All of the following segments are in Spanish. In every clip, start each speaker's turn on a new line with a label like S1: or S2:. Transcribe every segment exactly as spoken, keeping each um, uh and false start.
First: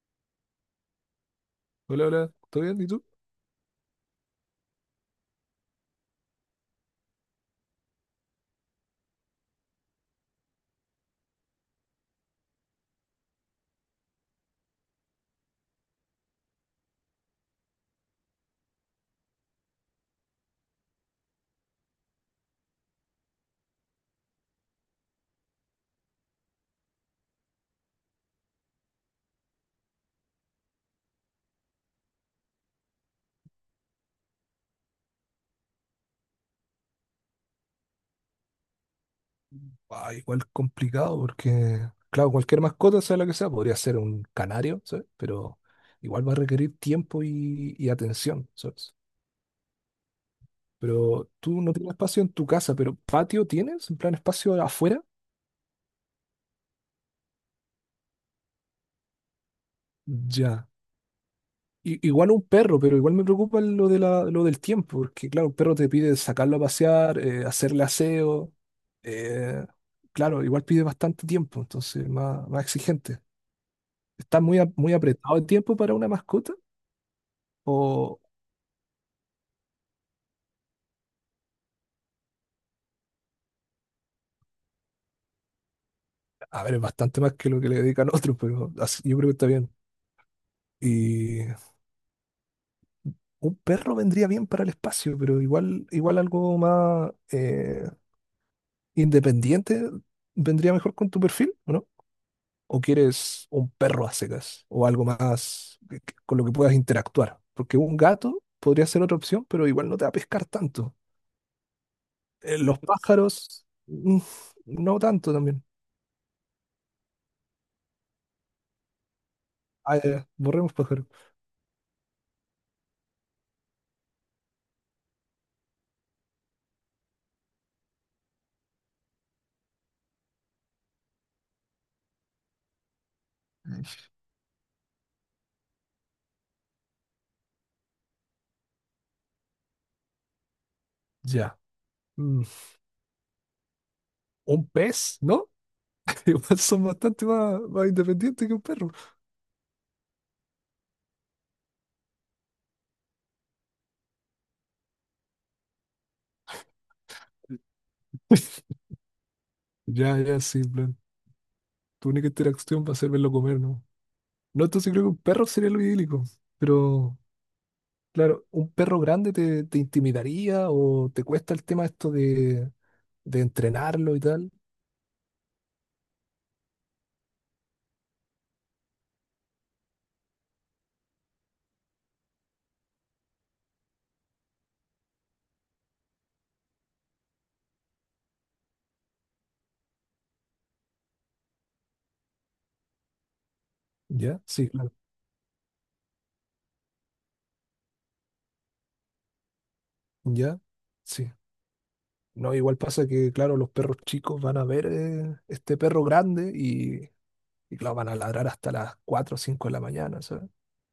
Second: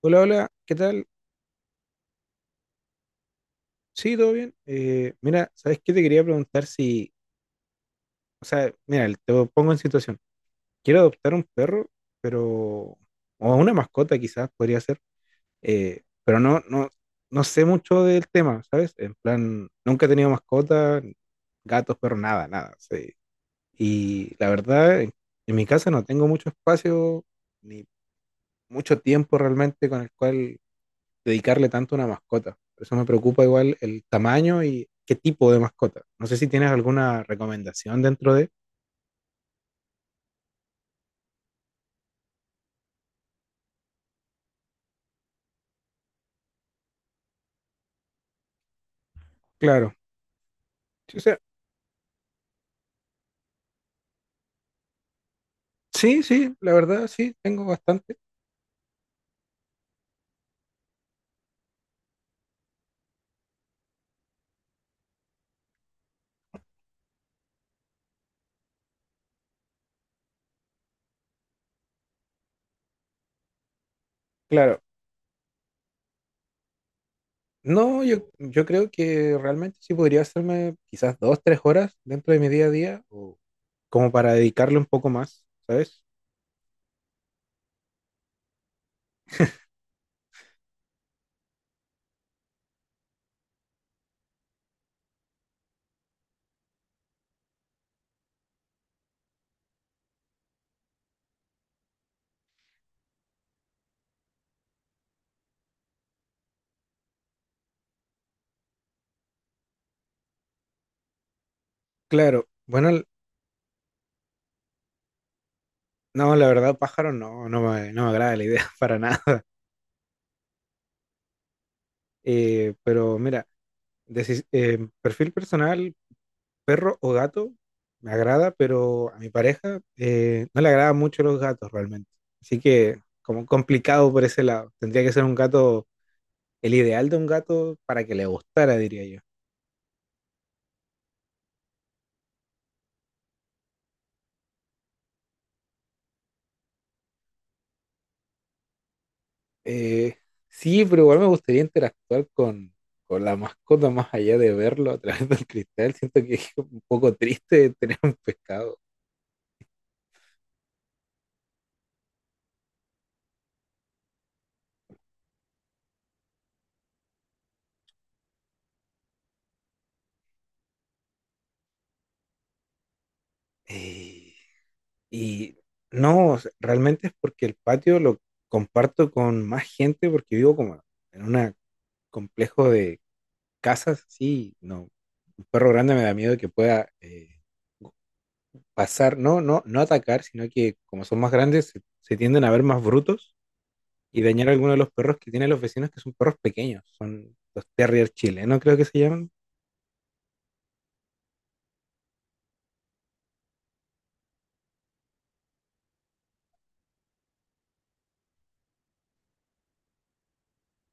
S1: Hola, hola, ¿qué tal?
S2: Hola, hola, ¿todo bien? ¿Y tú?
S1: Sí, todo bien. Eh, mira, ¿sabes qué te quería preguntar si, o sea, mira, te lo pongo en situación. Quiero adoptar un perro, pero, o una mascota quizás podría ser, eh, pero no, no, no sé mucho del tema, ¿sabes? En plan, nunca he tenido mascota, gatos, perros, nada, nada. Sí. Y la verdad, en, en mi casa no tengo mucho espacio, ni mucho tiempo realmente con el cual dedicarle tanto a una mascota. Por eso me preocupa igual el tamaño y qué tipo de mascota. No sé si tienes alguna recomendación dentro de...
S2: Ah, igual complicado porque, claro, cualquier mascota, sea la que sea, podría ser un canario, ¿sabes? Pero igual va a requerir tiempo y, y atención, ¿sabes?
S1: Claro. Sí, o
S2: Pero
S1: sea,
S2: tú no tienes espacio en tu casa, pero ¿patio tienes? ¿En plan espacio afuera?
S1: sí, sí, la verdad sí, tengo bastante.
S2: Ya. I- igual un perro, pero igual me preocupa lo de la, lo del tiempo, porque claro, un perro te pide sacarlo a pasear, eh, hacerle aseo, eh, claro, igual pide bastante tiempo, entonces más, más exigente. Está muy, a-
S1: Claro.
S2: muy apretado el tiempo para una mascota.
S1: No,
S2: O,
S1: yo, yo creo que realmente sí podría hacerme quizás dos, tres horas dentro de mi día a día o como para dedicarle un poco más, ¿sabes?
S2: a ver, es bastante más que lo que le dedican otros, pero así- yo creo que está bien. Y un perro vendría bien para el espacio, pero igual, igual algo más eh, independiente vendría mejor con tu perfil, ¿o ¿no? ¿O quieres un perro a secas o algo más que- que- con lo que puedas interactuar? Porque un gato podría ser otra opción, pero igual no te va a pescar tanto.
S1: Claro.
S2: Eh, los
S1: Bueno, l-
S2: pájaros, mm, no tanto también.
S1: no, la verdad, pájaro no, no me, no me agrada la idea para nada.
S2: Ah, ya, ya, borremos pájaros.
S1: Eh, pero mira, deci- eh, perfil personal, perro o gato me agrada, pero a mi pareja eh, no le agradan mucho los gatos realmente. Así que como complicado por ese lado. Tendría que ser un gato, el ideal de un gato para que le gustara, diría yo.
S2: Ya. Mm, un pez, ¿no? Igual son bastante más, más independientes que un perro.
S1: Eh, sí, pero igual me gustaría interactuar con, con la mascota más allá de verlo a través del cristal. Siento que es un poco triste tener un pescado.
S2: Ya, ya, sí, en plan. Tu única interacción va a ser verlo comer, ¿no? No, entonces creo que un perro sería lo idílico. Pero, claro, ¿un perro grande te, te intimidaría o te cuesta el tema esto de, de entrenarlo y
S1: Eh,
S2: tal?
S1: y no, o sea, realmente es porque el patio lo comparto con más gente porque vivo como en una complejo de casas, sí, no. Un perro grande me da miedo que pueda eh, pasar, no, no, no atacar, sino que como son más grandes, se, se tienden a ver más brutos y
S2: ¿Ya?
S1: dañar a
S2: Sí,
S1: alguno de los
S2: claro.
S1: perros que tienen los vecinos, que son perros pequeños, son los terrier chilenos, creo que se llaman.
S2: ¿Ya? Sí. No, igual pasa que, claro, los perros chicos van a ver eh, este perro grande y, y, claro, van a ladrar hasta las cuatro o cinco de la mañana.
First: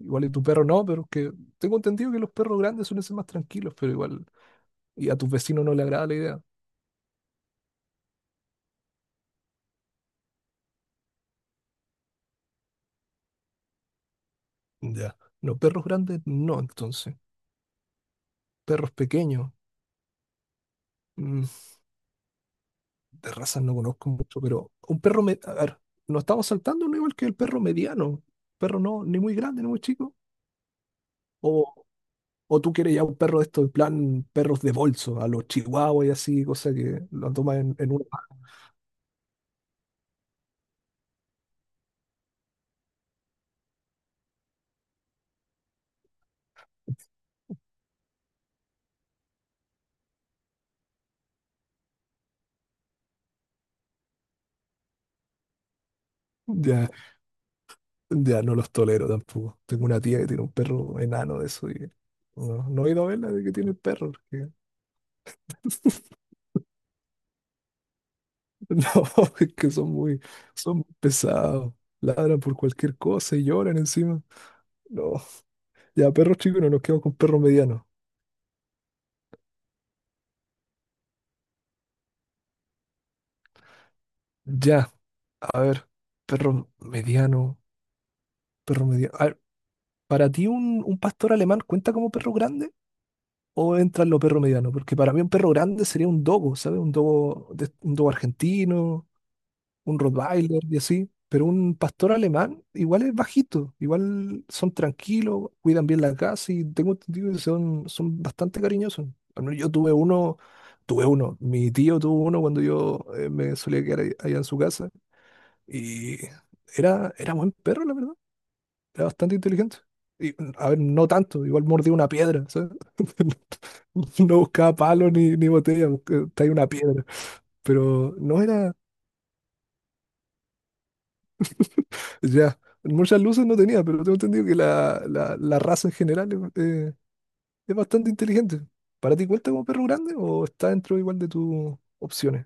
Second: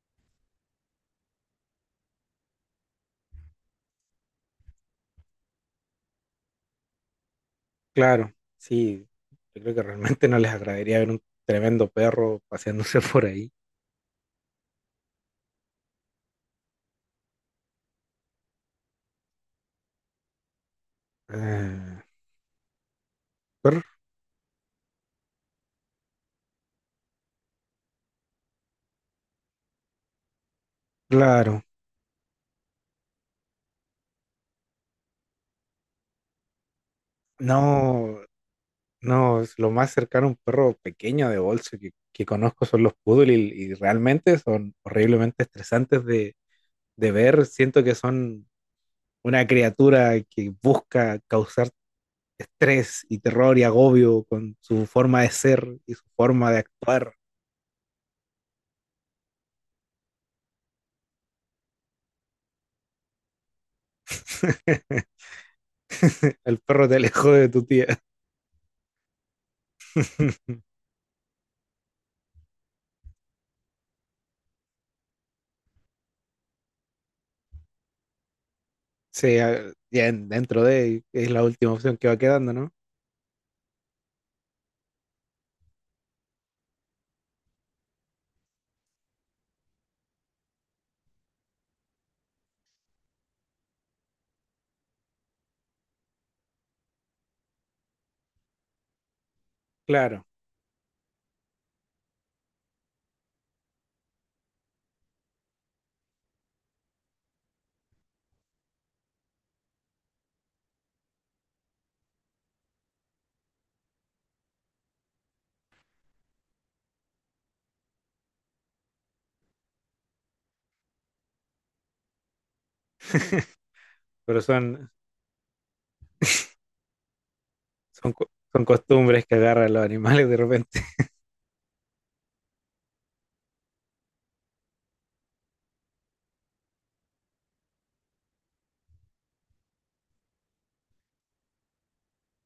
S2: Igual y tu perro no, pero es que tengo entendido que los perros grandes suelen ser más tranquilos, pero igual, y a tus vecinos no le agrada la idea.
S1: Claro, sí, yo creo que realmente no les agradaría ver un tremendo perro paseándose por ahí.
S2: Ya. Los perros grandes no, entonces. Perros pequeños, mm,
S1: Eh,
S2: de razas no
S1: perro,
S2: conozco mucho, pero un perro, me- a ver, nos estamos saltando no igual que el perro mediano. Perro no, ni muy grande, ni muy chico.
S1: claro.
S2: O, o tú quieres ya un perro de estos, en plan, perros de bolso, a los chihuahuas y así, cosa que lo tomas en, en una.
S1: No, no, es lo más cercano a un perro pequeño de bolso que, que conozco son los poodle y, y realmente son horriblemente estresantes de, de ver. Siento que son una criatura que busca causar estrés y terror y agobio con su forma de ser y su forma de
S2: Ya.
S1: actuar.
S2: Ya no los tolero tampoco. Tengo una tía que tiene un perro enano de eso y no, no he ido a verla de que tiene el perro. porque-
S1: El perro te alejó de tu tía.
S2: No, es que son muy, son muy pesados. Ladran por cualquier cosa y lloran encima. No, ya perros chicos no nos quedamos con perros medianos.
S1: Sí, a- ya en- dentro de es la última opción que va quedando, ¿no?
S2: Ya, a ver, perro mediano, perro mediano. A ver, ¿para ti un, un pastor alemán cuenta como perro grande o entra en lo perro mediano? Porque para mí un perro grande sería un dogo, ¿sabes? Un dogo, de- un dogo argentino, un
S1: Claro,
S2: Rottweiler y así, pero un pastor alemán igual es bajito, igual son tranquilos, cuidan bien la casa y tengo entendido que son, son bastante cariñosos. Al menos yo tuve uno, tuve uno, mi tío tuvo uno cuando yo eh, me solía quedar ahí- allá en su casa y era, era buen perro, la verdad, era bastante inteligente. Y, a ver, no tanto, igual mordía una piedra, ¿sabes? No
S1: pero
S2: buscaba
S1: son,
S2: palo ni, ni botella, buscaba- traía una piedra.
S1: son,
S2: Pero
S1: co-
S2: no
S1: son
S2: era,
S1: costumbres que agarran los animales de repente.
S2: Ya, muchas luces no tenía, pero tengo entendido que la, la- la raza en general es, eh, es bastante inteligente. ¿Para ti cuenta como perro grande o está dentro igual de tus opciones?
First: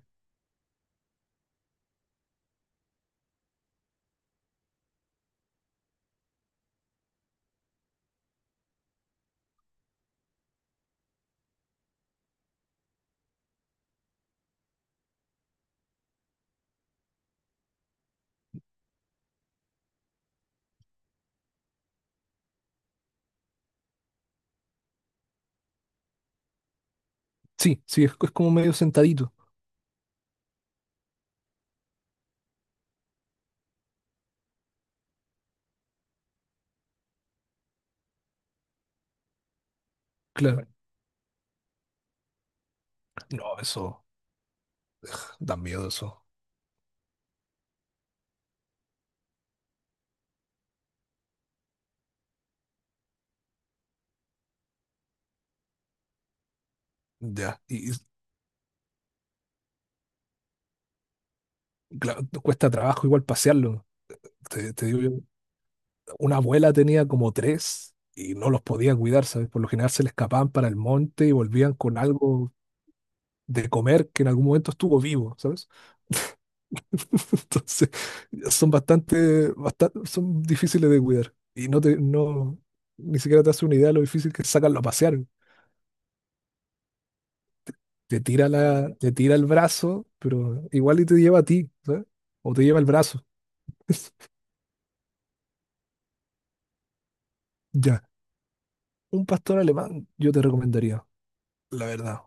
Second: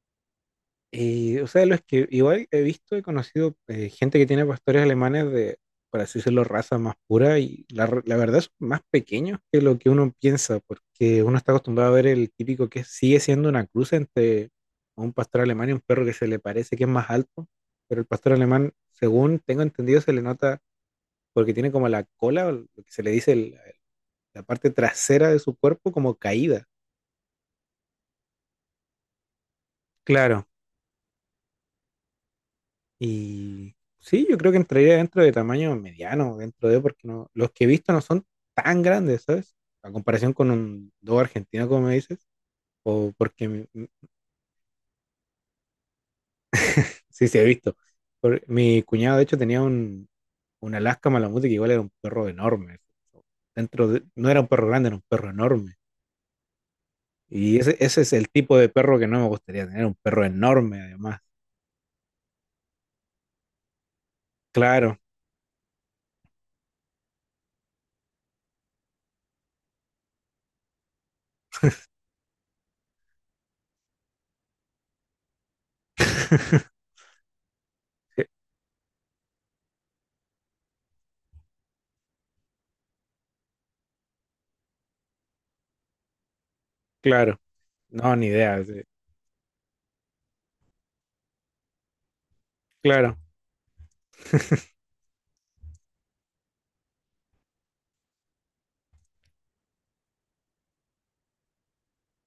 S1: Y, o sea, los que igual he visto, he conocido eh, gente que tiene pastores alemanes de, por así decirlo, raza más pura y la, r- la verdad son más pequeños que lo que uno piensa, porque uno está acostumbrado a ver el típico que sigue siendo una cruz entre un pastor alemán y un perro que se le parece que es más alto, pero el pastor alemán, según tengo entendido, se le nota porque tiene como la cola, o lo que se le dice el- la parte trasera de su cuerpo como caída.
S2: Sí, sí, es, es como medio sentadito.
S1: Claro, y sí, yo creo que entraría dentro de tamaño mediano, dentro de, porque no, los que he visto no son tan grandes, ¿sabes? A comparación con
S2: Claro.
S1: un dog argentino, como me dices, o porque
S2: No,
S1: mi- mi-
S2: eso da miedo eso.
S1: sí, sí he visto. Por- mi cuñado, de hecho, tenía un, un Alaska Malamute que igual era un perro enorme. Dentro de- no era un perro grande, era un perro enorme. Y
S2: Ya,
S1: ese,
S2: y y,
S1: ese es el tipo de perro que no me gustaría tener, un perro enorme, además.
S2: claro, cuesta trabajo igual pasearlo. Te, te
S1: Claro.
S2: digo yo, una abuela tenía como tres y no los podía cuidar, ¿sabes? Por lo general se le escapaban para el monte y volvían con algo de comer que en algún momento estuvo vivo, ¿sabes? Entonces, son bastante, bastante, son difíciles de cuidar. Y no te, no, ni siquiera te hace una idea de lo difícil que es sacarlo a pasear.
S1: Claro, no,
S2: Te
S1: ni
S2: tira
S1: idea. Sí.
S2: la, te tira el brazo, pero igual y te lleva a ti, ¿sabes? O te lleva el
S1: Claro,
S2: brazo. Ya. Un pastor alemán yo te recomendaría, la verdad.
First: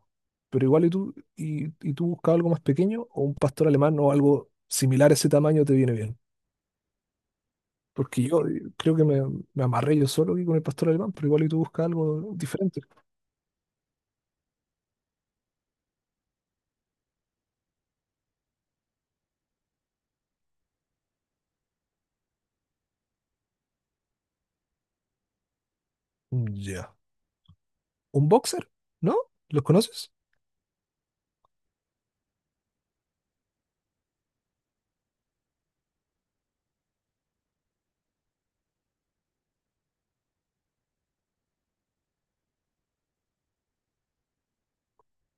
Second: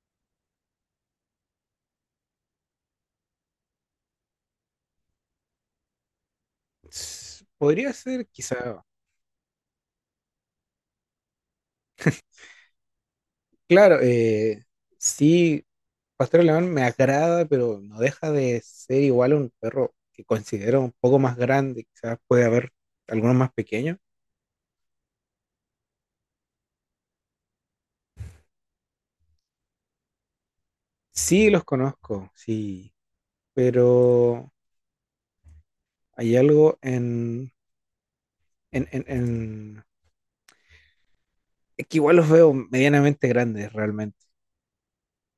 S2: Pero igual y tú, y, y tú buscas algo más pequeño, o un pastor alemán o algo similar a ese tamaño te viene bien.
S1: s- podría
S2: Porque
S1: ser
S2: yo eh,
S1: quizá.
S2: creo que me, me amarré yo solo aquí con el pastor alemán, pero igual y tú buscas algo diferente.
S1: Claro, eh, sí, Pastor Alemán me agrada, pero no deja de ser igual a un perro que considero un poco más grande, quizás puede haber algunos más pequeños.
S2: Ya. Un boxer, ¿no? ¿Los conoces?
S1: Sí, los conozco, sí, pero hay algo en, en, en, en- es que igual los veo medianamente grandes realmente.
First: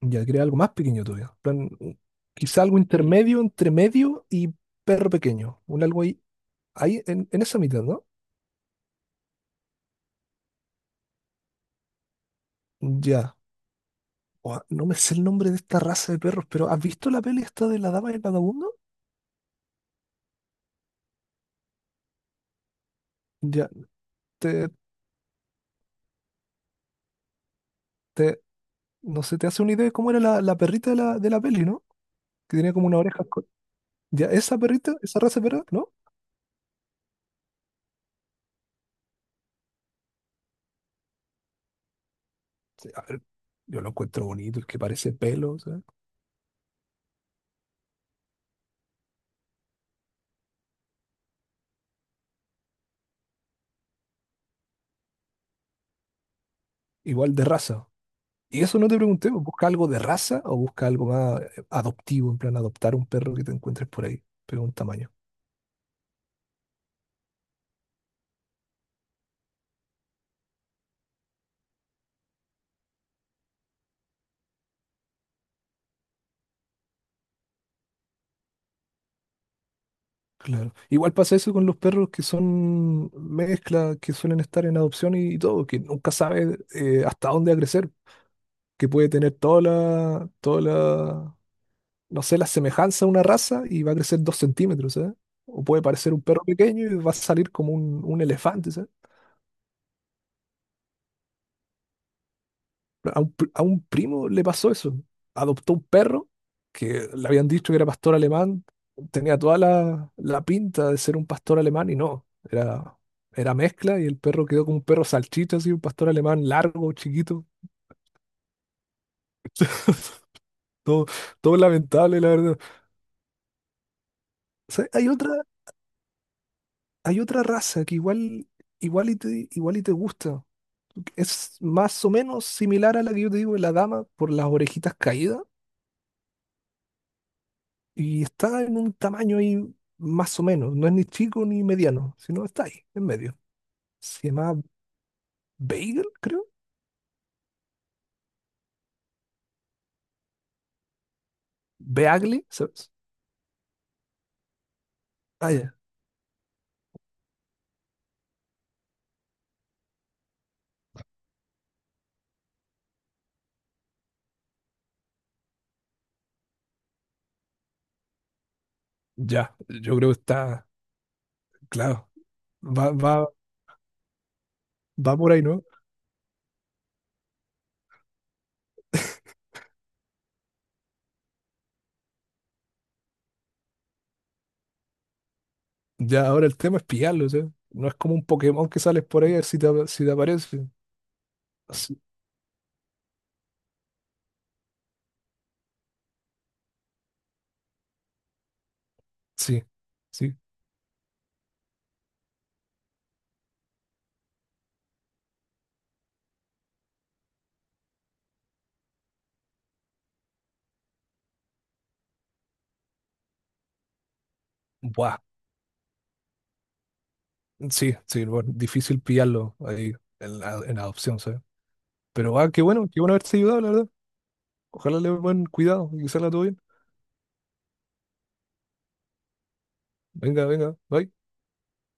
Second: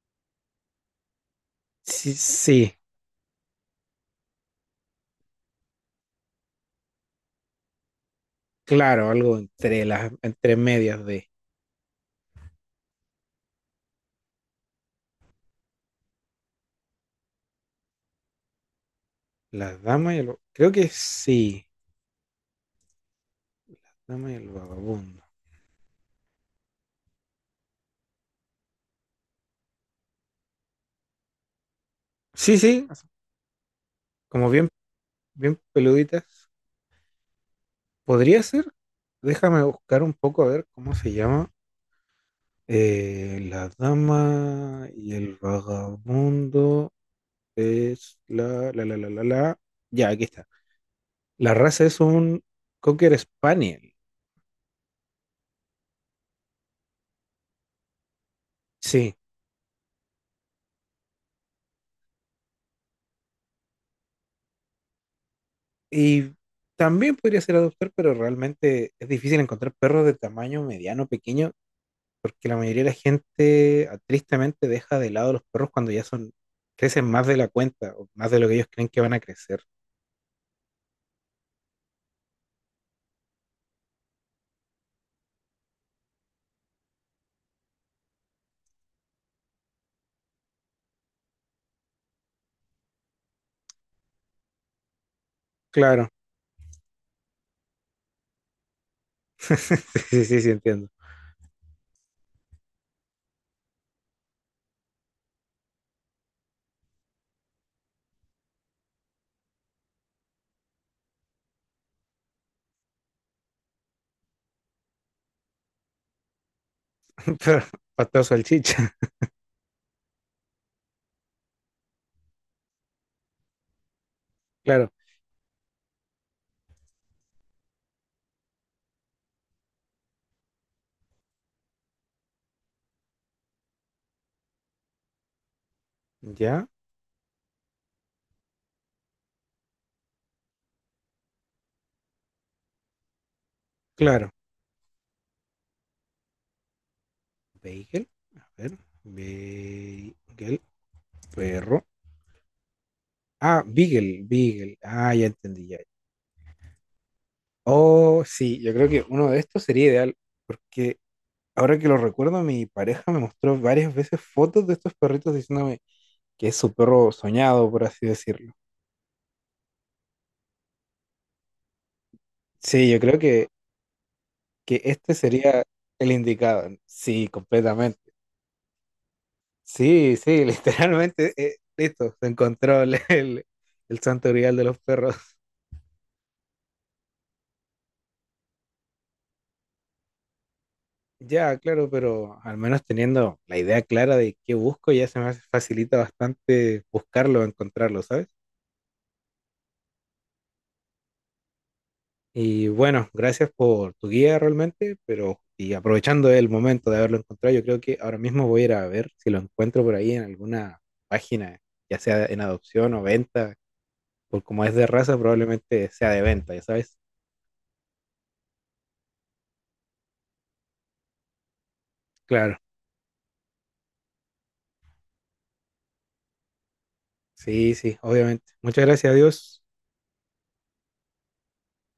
S2: Ya quería algo más pequeño todavía. En plan, un-
S1: Sí,
S2: Quizá
S1: sí,
S2: algo intermedio, entre medio y perro pequeño. Un algo ahí, ahí en, en esa mitad, ¿no?
S1: claro, algo entre las, entre medias de
S2: Ya. Ua, no me sé el nombre de esta raza de perros, pero ¿has visto la peli esta de la dama y el vagabundo?
S1: las damas y el, creo que sí,
S2: Ya,
S1: las damas y el
S2: te,
S1: vagabundo.
S2: te, no sé, te hace una idea de cómo era la, la perrita de la, de la peli, ¿no? Que
S1: Sí,
S2: tenía como
S1: sí,
S2: una oreja. co- Ya,
S1: como
S2: esa
S1: bien
S2: perrita, esa raza de
S1: bien
S2: perro, ¿no?
S1: peluditas. ¿Podría ser? Déjame buscar un poco a ver cómo se llama.
S2: Sí, a ver,
S1: Eh, la
S2: yo lo encuentro bonito, el que
S1: dama
S2: parece
S1: y el
S2: pelo, o sea,
S1: vagabundo es la, la, la, la, la, la. Ya, aquí está. La raza es un Cocker Spaniel.
S2: igual de raza. Y eso no te
S1: Sí.
S2: pregunté, pues, ¿busca algo de raza o busca algo más eh, adoptivo, en plan adoptar un perro que te encuentres por ahí? Pero un tamaño,
S1: Y también podría ser adoptar, pero realmente es difícil encontrar perros de tamaño mediano, pequeño, porque la mayoría de la gente ah, tristemente deja de lado los perros cuando ya son, crecen más de la cuenta o más de lo que ellos creen que van a crecer.
S2: claro. Igual pasa eso con los perros que son mezclas, que suelen estar en adopción y, todo, que nunca sabes eh, hasta dónde va a crecer, que puede tener toda la, toda la, no sé, la semejanza a una raza y va a crecer dos centímetros, ¿sabes? O puede
S1: Claro.
S2: parecer un perro pequeño y va a salir como un, un elefante, ¿sabes?
S1: Sí, sí, sí, entiendo.
S2: A un, pr- a un primo le pasó eso. Adoptó un perro que le habían dicho que era pastor alemán. Tenía toda la, la pinta de ser un pastor alemán y no. Era, era mezcla y el perro quedó como un perro salchicha, así, un pastor alemán largo, chiquito.
S1: Pero pastel o salchicha.
S2: Todo, todo lamentable, la verdad. O sea,
S1: Claro.
S2: hay otra, hay otra raza que igual, igual y te, igual y te gusta. Es más o menos similar a la que yo te digo de la dama por las orejitas caídas.
S1: Ya,
S2: Y está en un tamaño ahí más o menos. No es ni chico ni mediano, sino está ahí, en medio. Se
S1: claro.
S2: llama Bagel, creo.
S1: Bagel. A ver. Bagel. Perro.
S2: Beagle, ¿sabes?
S1: Ah, Beagle. Beagle. Ah, ya
S2: Ah,
S1: entendí.
S2: ya.
S1: Ya. Oh, sí. Yo creo que uno de estos sería ideal. Porque ahora que lo recuerdo, mi pareja me mostró varias veces fotos de estos perritos diciéndome que es su perro soñado, por así decirlo.
S2: Ya, yo creo que está, claro.
S1: Sí,
S2: Va,
S1: yo creo
S2: va,
S1: que, que este
S2: va por ahí,
S1: sería
S2: ¿no?
S1: el indicado. Sí, completamente. Sí, sí, literalmente, eh, listo, se encontró el, el, el santo grial de los perros.
S2: Ya, ahora el tema es pillarlo, ¿sabes? No es como un Pokémon que sales por ahí a ver si te, ap- si te aparece.
S1: Ya, claro,
S2: Sí,
S1: pero al menos teniendo la idea clara de qué busco, ya se me hace- facilita bastante buscarlo, encontrarlo, ¿sabes?
S2: sí, sí.
S1: Y bueno, gracias por tu guía realmente, pero y aprovechando el momento de haberlo encontrado, yo creo que ahora mismo voy a ir a ver si lo encuentro por ahí en alguna página, ya sea en adopción o venta, por como es de raza,
S2: Buah.
S1: probablemente sea de venta, ya sabes.
S2: Sí, sí, bueno, difícil pillarlo ahí en, la- en adopción, ¿sabes? Pero ah,
S1: Claro.
S2: qué bueno, qué bueno haberte ayudado, la verdad. Ojalá le den buen cuidado y que salga todo bien.
S1: Sí, sí, obviamente. Muchas gracias a Dios.
S2: Venga, venga, bye.